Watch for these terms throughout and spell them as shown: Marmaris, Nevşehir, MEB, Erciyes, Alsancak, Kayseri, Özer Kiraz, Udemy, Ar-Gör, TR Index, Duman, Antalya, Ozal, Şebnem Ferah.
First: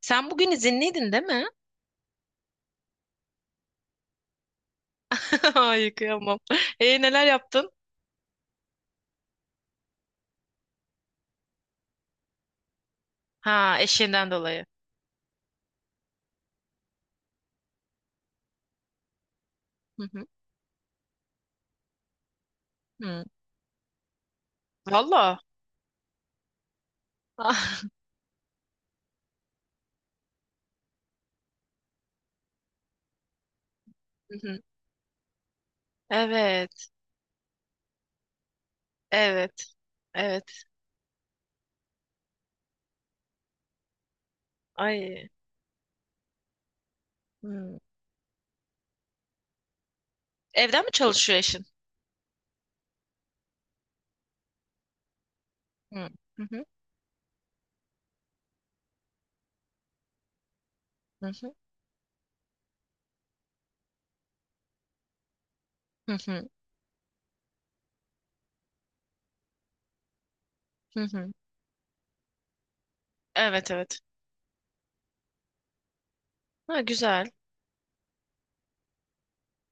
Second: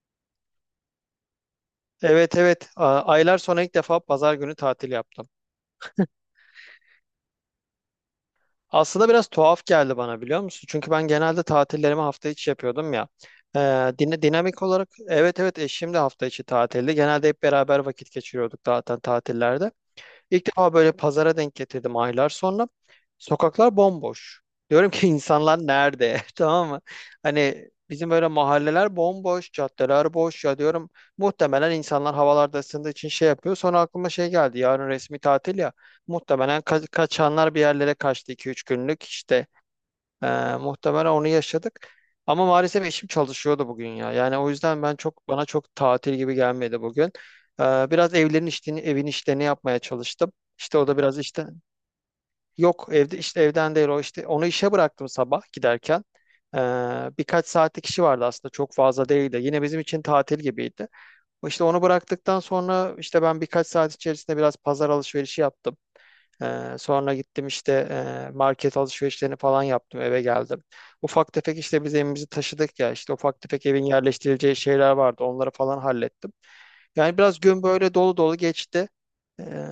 Sen bugün izinliydin değil mi? Evet evet aylar sonra ilk defa pazar günü tatil yaptım. Ay kıyamam. E neler yaptın? Aslında biraz tuhaf geldi bana, biliyor musun? Çünkü ben genelde tatillerimi hafta içi yapıyordum ya. Ha, Ee, dine- eşinden dinamik dolayı. olarak, evet evet, eşim de hafta içi tatilde. Genelde hep beraber vakit geçiriyorduk zaten tatillerde. Hı hı. İlk defa böyle pazara denk getirdim aylar sonra. Hı. Sokaklar bomboş. Diyorum ki, Valla. insanlar nerede? Tamam mı? Hani Ah, bizim böyle mahalleler bomboş, caddeler boş ya, diyorum. Muhtemelen insanlar havalarda ısındığı için şey yapıyor. Sonra aklıma şey hı hı. geldi. Yarın resmi tatil ya. Muhtemelen Evet. kaçanlar bir yerlere kaçtı, iki üç günlük. İşte Evet. Evet. muhtemelen onu yaşadık. Ama maalesef eşim çalışıyordu bugün ya. Yani o yüzden ben çok, Ay. bana çok tatil gibi gelmedi bugün. Hı. Biraz evlerin işlerini, evin işlerini yapmaya çalıştım. İşte Evden o mi da biraz çalışıyor işte, eşin? yok evde, işte evden değil, o işte onu işe bıraktım sabah giderken. Hı. Hı Ee, hı. birkaç saatlik işi vardı, aslında çok fazla değildi. Yine bizim için tatil gibiydi. Hı hı. İşte onu bıraktıktan sonra işte ben birkaç saat içerisinde biraz pazar alışverişi yaptım. Hı hı. Sonra gittim işte, market alışverişlerini falan yaptım, eve geldim. Hı hı. Ufak tefek, işte biz evimizi taşıdık ya, işte ufak tefek Evet evin evet. yerleştirileceği şeyler vardı, onları falan hallettim. Ha, Yani güzel. biraz gün böyle dolu dolu geçti. Ee,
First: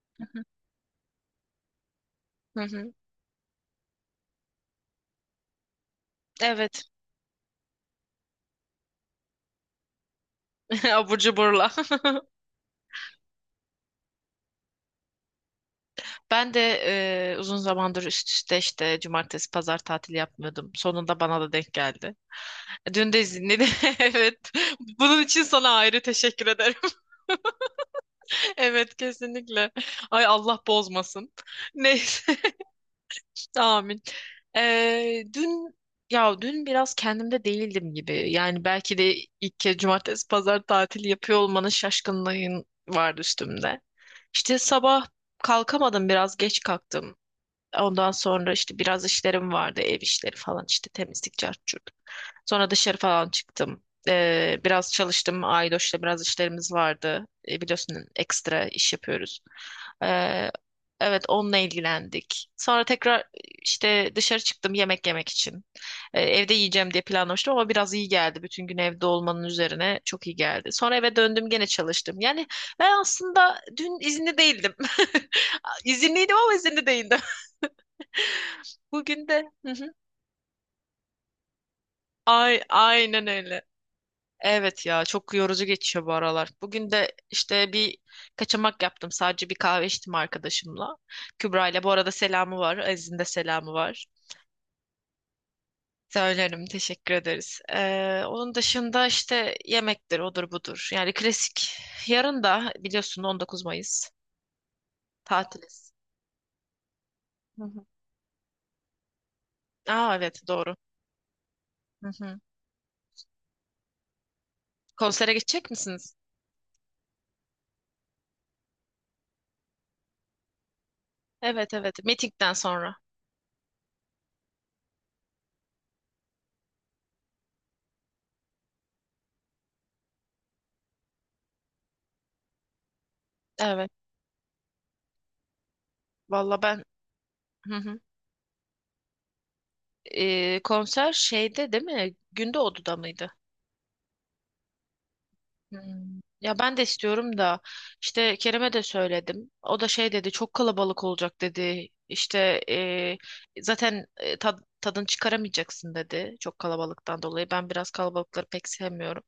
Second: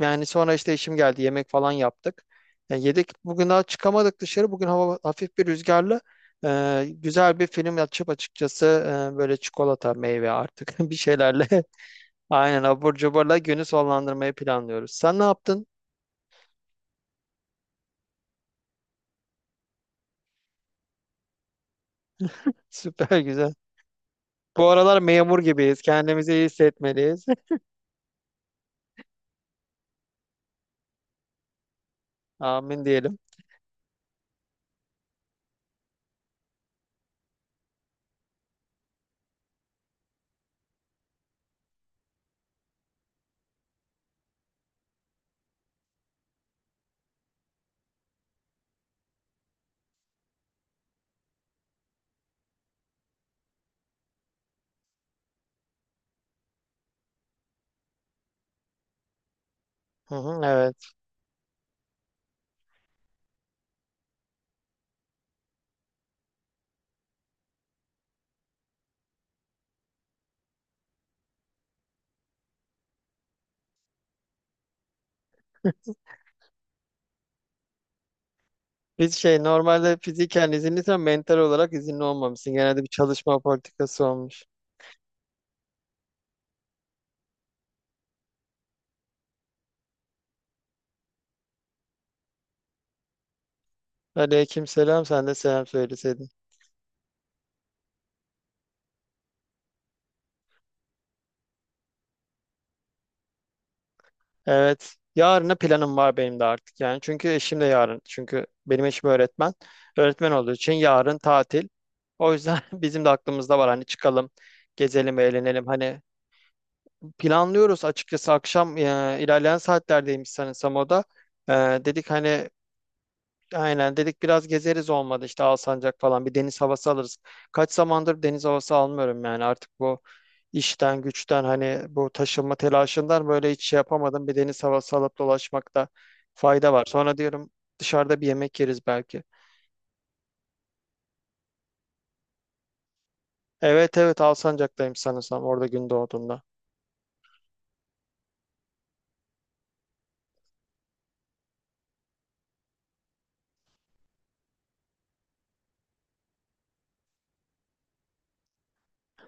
yani Hı sonra işte işim geldi, yemek falan yaptık. Yani hı. yedik bugün, daha çıkamadık dışarı, bugün hava hafif bir rüzgarlı. Evet. Güzel bir film açıp, açıkçası, böyle çikolata, meyve artık, bir Abur şeylerle, cuburla. aynen, abur cuburla günü sonlandırmayı planlıyoruz. Sen ne yaptın? Ben de uzun zamandır üst üste işte cumartesi pazar tatili yapmıyordum. Sonunda bana da denk geldi. Dün Süper de güzel. dinledim. Evet. Bu aralar Bunun memur için sana gibiyiz. ayrı Kendimizi iyi teşekkür ederim. hissetmeliyiz. Evet, kesinlikle. Ay Allah bozmasın. Neyse. Amin diyelim. Amin. Ee, dün dün biraz kendimde değildim gibi. Yani belki de ilk kez cumartesi pazar tatili yapıyor olmanın şaşkınlığın vardı üstümde. İşte sabah kalkamadım, biraz geç kalktım. Ondan sonra işte biraz işlerim vardı, ev işleri falan, işte temizlik, cart curt. Sonra dışarı falan çıktım. Biraz çalıştım. Aydoş'la biraz işlerimiz vardı. Biliyorsun ekstra iş yapıyoruz. Hı hı, Ee, evet. evet onunla ilgilendik. Sonra tekrar işte dışarı çıktım yemek yemek için. Evde yiyeceğim diye planlamıştım ama biraz iyi geldi. Bütün gün evde olmanın üzerine çok iyi geldi. Sonra eve döndüm gene çalıştım. Yani ben aslında dün izinli değildim. İzinliydim ama izinli değildim. Biz Bugün şey, de. Hı hı. normalde fiziken izinliysen mental olarak izinli olmamışsın. Ay, Genelde bir aynen çalışma öyle. politikası olmuş. Evet ya, çok yorucu geçiyor bu aralar. Bugün de işte bir kaçamak yaptım. Sadece bir kahve içtim arkadaşımla. Kübra ile bu arada, selamı var. Aziz'in de selamı var. Aleykümselam, sen de selam söyleseydin. Söylerim, teşekkür ederiz. Onun dışında işte yemektir odur budur. Yani klasik. Yarın da biliyorsun 19 Mayıs Evet. Yarına tatiliz. planım var benim de artık, yani. Çünkü eşim Hı de hı. yarın. Çünkü benim eşim öğretmen. Aa, Öğretmen evet olduğu için doğru. yarın tatil. Hı O hı. yüzden bizim de aklımızda var, hani çıkalım, gezelim, Konsere eğlenelim. gidecek Hani misiniz? planlıyoruz açıkçası akşam, ilerleyen saatlerdeymiş sanırsam o da. E, Evet evet. dedik hani, Meetingden sonra. aynen dedik, biraz gezeriz, olmadı işte Alsancak falan bir deniz havası alırız. Kaç zamandır deniz havası almıyorum yani, artık bu işten güçten, hani bu taşınma telaşından böyle hiç şey Evet. yapamadım, bir deniz havası alıp dolaşmakta Valla fayda var. ben. Sonra diyorum, Hı hı. dışarıda bir yemek yeriz belki. Konser şeyde değil mi? Günde Odu'da mıydı? Evet evet, Alsancak'tayım sanırsam, orada Hmm. gün doğduğunda. Ya ben de istiyorum da işte Kerem'e de söyledim. O da şey dedi, çok kalabalık olacak dedi. İşte zaten tadını çıkaramayacaksın dedi, çok kalabalıktan dolayı. Ben biraz kalabalıkları pek sevmiyorum.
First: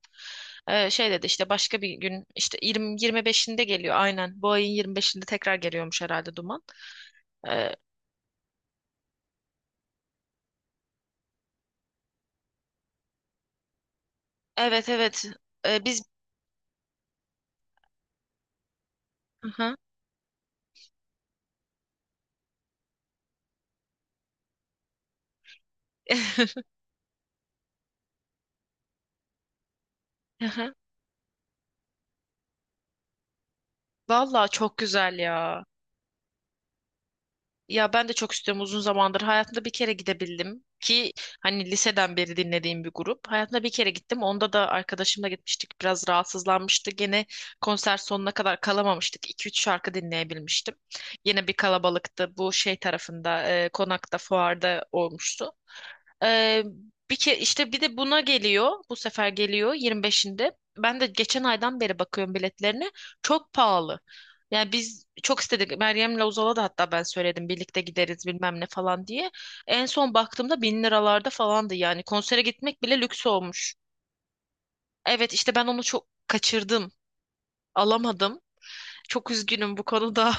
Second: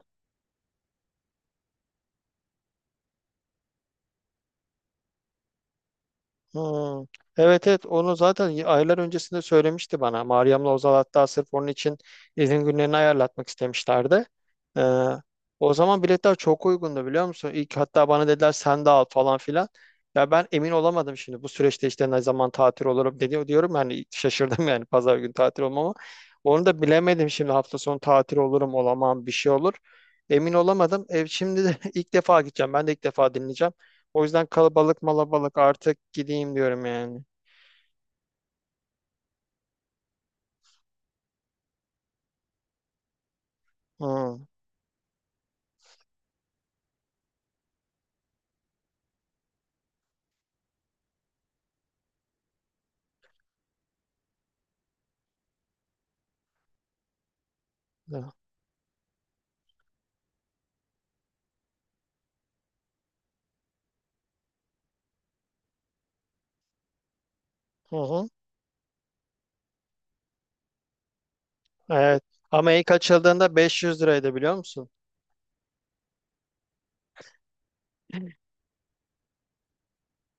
E, şey dedi, işte başka bir gün, işte 20 25'inde geliyor aynen. Bu ayın 25'inde tekrar geliyormuş herhalde Duman. Hmm. Evet E, evet, onu zaten aylar öncesinde söylemişti bana. Meryem'le Ozal hatta sırf onun için izin günlerini ayarlatmak istemişlerdi. Ee, evet evet. o E, biz. zaman biletler çok uygundu, biliyor musun? İlk hatta bana dediler, sen de al falan filan. Aha. Ya ben emin olamadım şimdi, bu süreçte işte ne zaman tatil olurum, dedi diyorum yani, şaşırdım yani pazar günü tatil olmama. Onu da bilemedim şimdi, hafta sonu tatil olurum, olamam, bir şey olur. Emin Aha. olamadım. Şimdi de ilk defa gideceğim. Ben de ilk defa dinleyeceğim. O yüzden Vallahi çok kalabalık güzel malabalık, ya. artık gideyim diyorum yani. Ya ben de çok istiyorum uzun zamandır. Hayatımda bir kere gidebildim ki, hani liseden beri dinlediğim bir grup. Hayatımda bir kere gittim. Hı. Onda da arkadaşımla gitmiştik. Biraz rahatsızlanmıştı. Gene konser sonuna kadar kalamamıştık. 2 üç şarkı dinleyebilmiştim. Yine bir kalabalıktı. Bu şey tarafında, konakta, fuarda olmuştu. Ee, bir ke işte bir de buna Hı geliyor. Bu sefer geliyor 25'inde. Ben de geçen aydan beri bakıyorum biletlerine. Çok pahalı. Yani biz çok istedik. Meryem'le Uzal'a da hatta ben söyledim, birlikte gideriz hı. bilmem ne falan diye. En son baktığımda bin liralarda falandı yani. Evet. Konsere Ama gitmek ilk bile lüks açıldığında olmuş. 500 liraydı, biliyor musun? Evet, işte ben onu çok kaçırdım. Alamadım. Çok üzgünüm bu konuda.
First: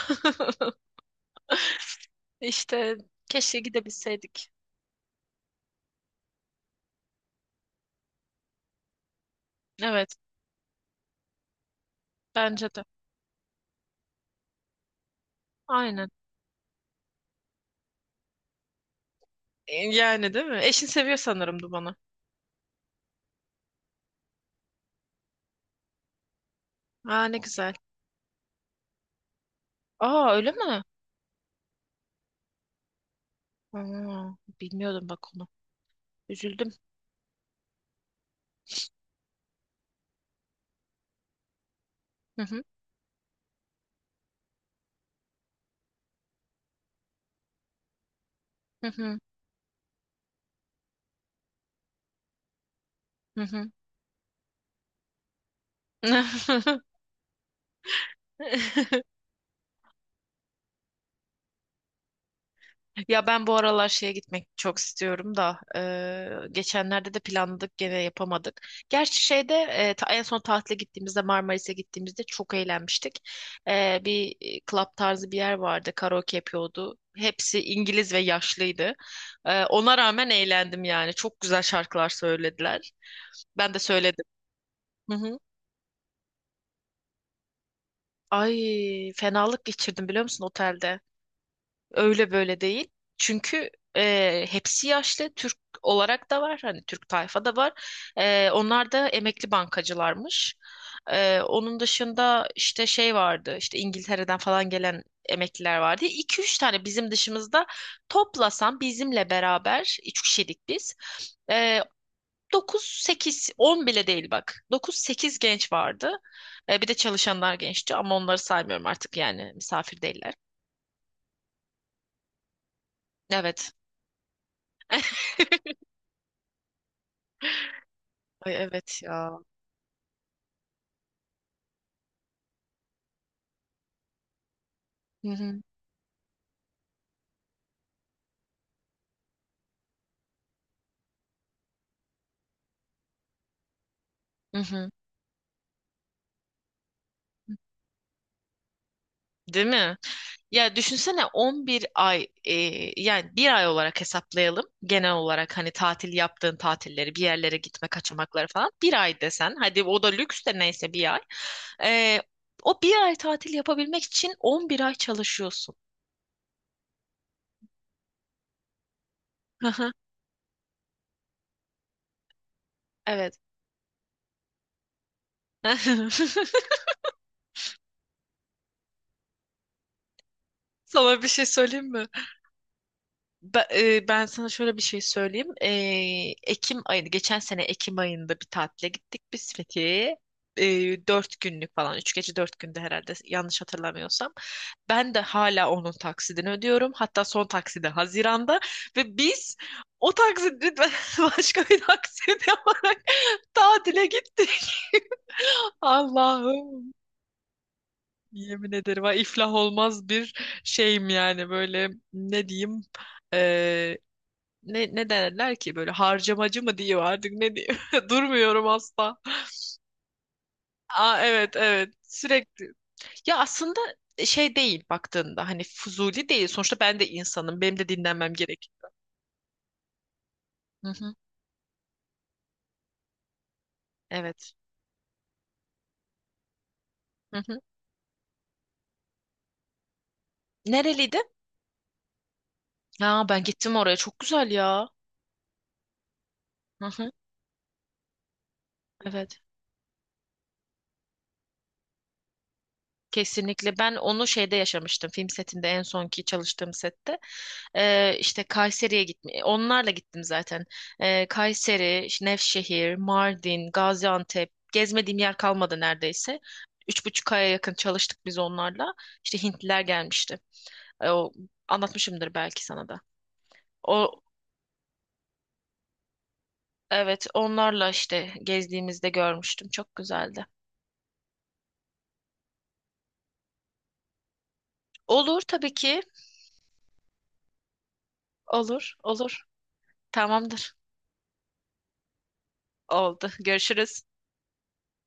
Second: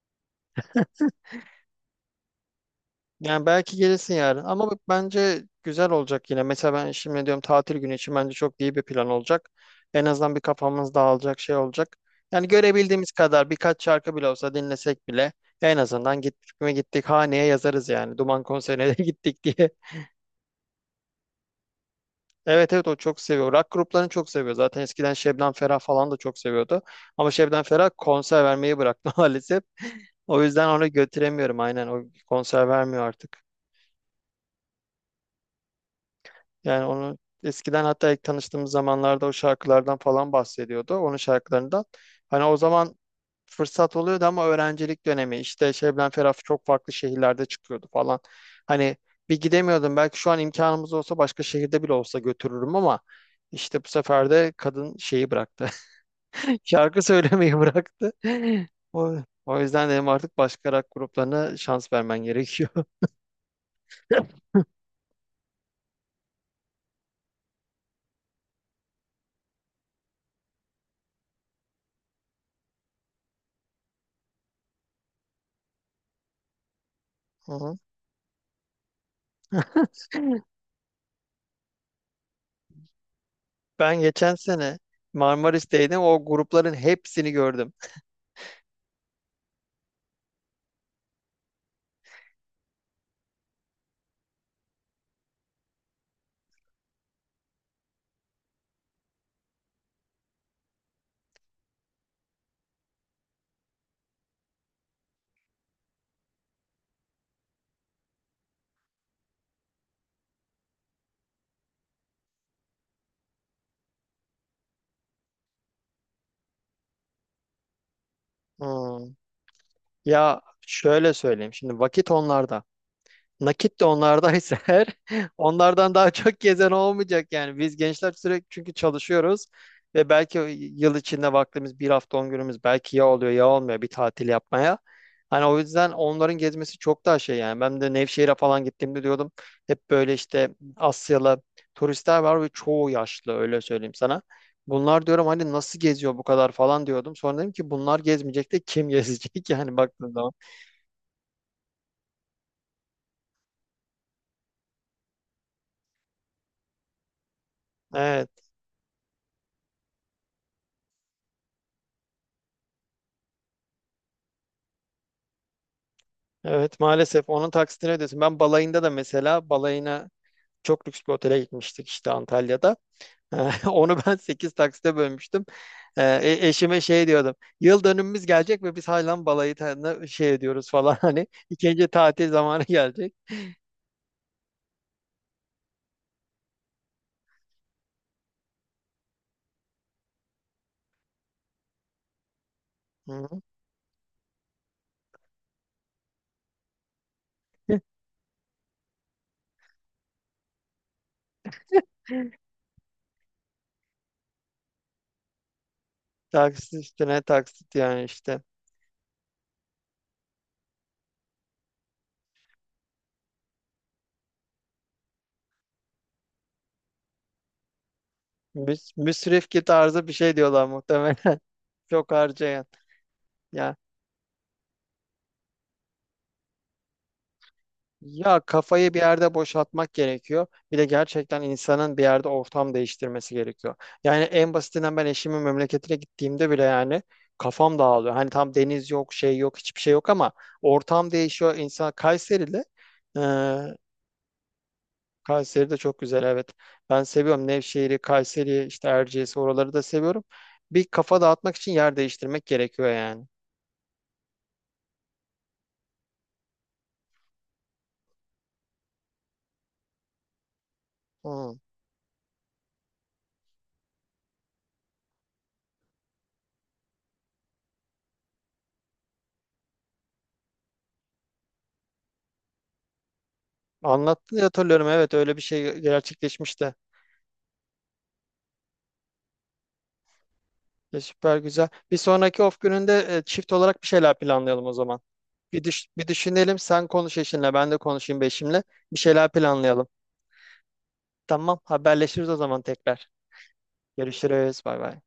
İşte Yani keşke belki gelirsin yarın gidebilseydik. ama, bak bence güzel olacak yine. Mesela ben şimdi diyorum, tatil günü için bence çok iyi bir plan olacak. En Evet, azından bir kafamız dağılacak şey olacak. Yani bence de. görebildiğimiz kadar birkaç şarkı bile olsa dinlesek bile, en Aynen. azından gittik mi gittik, haneye yazarız yani. Duman konserine de gittik diye. E, yani değil mi? Eşin seviyor sanırım Duman'ı. Evet evet, o çok seviyor. Rock gruplarını çok seviyor. Zaten eskiden Şebnem Ferah falan da çok seviyordu. Aa, Ama ne Şebnem güzel. Ferah konser vermeyi bıraktı maalesef. Aa, O öyle yüzden mi? onu götüremiyorum, aynen. O konser vermiyor artık. Aa, bilmiyordum bak onu. Üzüldüm. Yani onu eskiden, hatta ilk tanıştığımız zamanlarda o şarkılardan falan bahsediyordu. Onun şarkılarından. Hı Hani o hı. zaman fırsat oluyordu ama öğrencilik dönemi işte, Şebnem Ferah çok farklı şehirlerde çıkıyordu falan. Hı Hani hı. bir gidemiyordum. Belki şu an imkanımız olsa başka şehirde bile olsa götürürüm ama Hı işte bu sefer de kadın şeyi bıraktı. hı. Şarkı söylemeyi bıraktı. O, o yüzden dedim, artık başka rock gruplarına şans vermen gerekiyor. Ya ben bu aralar şeye Hı gitmek çok istiyorum da geçenlerde de planladık, gene yapamadık. Gerçi şeyde en son tatile gittiğimizde, Marmaris'e gittiğimizde çok eğlenmiştik. Bir club tarzı bir yer vardı, karaoke yapıyordu. Hepsi hı. İngiliz ve yaşlıydı. Ona rağmen eğlendim yani, çok güzel şarkılar söylediler. Ben de Ben söyledim. geçen sene Hı hı. Marmaris'teydim. O grupların hepsini gördüm. Ay fenalık geçirdim biliyor musun otelde? Öyle böyle değil. Çünkü hepsi yaşlı. Türk olarak da var. Hani Türk tayfa da var. E, onlar da emekli bankacılarmış. E, onun dışında işte şey vardı. İşte İngiltere'den falan gelen emekliler vardı. 2 üç tane bizim dışımızda, toplasan bizimle beraber 3 kişilik biz. E, 9-8, 10 bile değil bak. Dokuz sekiz genç vardı. E, bir de çalışanlar gençti ama onları saymıyorum Hmm. artık, yani misafir değiller. Ya şöyle söyleyeyim. Şimdi vakit onlarda. Evet. Nakit de onlardaysa eğer, onlardan daha çok gezen olmayacak yani. Biz gençler sürekli Ay çünkü evet ya. çalışıyoruz ve belki yıl içinde vaktimiz, bir hafta 10 günümüz, belki ya oluyor ya olmuyor bir tatil yapmaya. Hı Hani o hı. yüzden onların gezmesi çok daha şey yani. Ben de Nevşehir'e falan gittiğimde diyordum, hep böyle işte Asyalı turistler var ve çoğu yaşlı, öyle söyleyeyim sana. Hı hı. Bunlar diyorum, hani nasıl geziyor bu kadar falan, diyordum. Sonra dedim ki, bunlar gezmeyecek de kim gezecek, Değil yani mi? baktığın zaman. Ya düşünsene 11 ay yani, bir ay olarak hesaplayalım. Genel olarak hani tatil yaptığın tatilleri, bir yerlere gitme Evet. kaçamakları falan bir ay desen. Hadi o da lüks de, neyse, bir ay. E, o bir ay tatil yapabilmek için 11 ay çalışıyorsun. Evet maalesef onun taksitini ödüyorsun. Ben balayında da mesela, Hı hı. balayına çok lüks bir otele gitmiştik işte, Antalya'da. Evet. Onu ben 8 taksite bölmüştüm. Ee, e- eşime şey diyordum. Yıl dönümümüz gelecek ve biz hala balayı tadında şey ediyoruz falan, Sana bir hani şey söyleyeyim ikinci mi? tatil zamanı gelecek. Ben sana şöyle bir şey söyleyeyim. Ekim ayıydı. Geçen sene Ekim ayında bir tatile gittik biz Fethiye'ye. 4 günlük falan. 3 gece 4 günde herhalde, Hı. yanlış hatırlamıyorsam. Ben de hala onun taksidini ödüyorum. Hatta son taksidi Haziran'da. Ve biz o taksidi başka bir taksit yaparak tatile gittik. Taksit Allah'ım. üstüne taksit yani işte. Yemin ederim ha, iflah olmaz bir şeyim yani, böyle ne diyeyim, ne derler ki böyle, harcamacı mı diyor artık, ne diyor. Durmuyorum Müs asla. müsrifki tarzı bir şey diyorlar Aa, muhtemelen. evet evet, Çok harcayan. sürekli. Ya Yani, aslında şey değil baktığında, hani fuzuli değil. Sonuçta ben de insanım. Benim de dinlenmem ya gerek. kafayı bir yerde boşaltmak gerekiyor. Bir de Hı hı, gerçekten insanın bir yerde ortam değiştirmesi gerekiyor. Yani evet. en basitinden, ben eşimin memleketine gittiğimde bile yani Hı hı. kafam dağılıyor. Hani tam deniz yok, şey yok, hiçbir şey yok ama ortam Nereliydi? değişiyor. İnsan Kayseri'de, Ha, ben gittim eee oraya. Çok güzel ya. Kayseri de çok güzel, evet. Hı Ben hı, seviyorum Nevşehir'i, Kayseri'yi, işte Erciyes'i, evet. oraları da seviyorum. Bir kafa dağıtmak için yer değiştirmek gerekiyor yani. Kesinlikle. Ben onu şeyde yaşamıştım, film setinde, en sonki çalıştığım sette. İşte Kayseri'ye gitme onlarla gittim zaten. Hı. Kayseri, işte Nevşehir, Mardin, Gaziantep, gezmediğim yer kalmadı neredeyse. 3,5 aya yakın çalıştık biz onlarla. İşte Hintliler gelmişti. O, anlatmışımdır belki sana da o. Anlattın diye hatırlıyorum, evet, öyle bir şey gerçekleşmişti. Evet, onlarla işte gezdiğimizde görmüştüm, çok güzeldi. Ya süper güzel. Bir sonraki off gününde, çift olarak bir şeyler planlayalım o zaman. Olur Bir, tabii düş- ki. bir düşünelim. Sen konuş eşinle, ben de konuşayım bir eşimle. Olur Bir şeyler olur. planlayalım. Tamamdır. Tamam, haberleşiriz o zaman tekrar. Oldu, görüşürüz. Görüşürüz. Bay bay.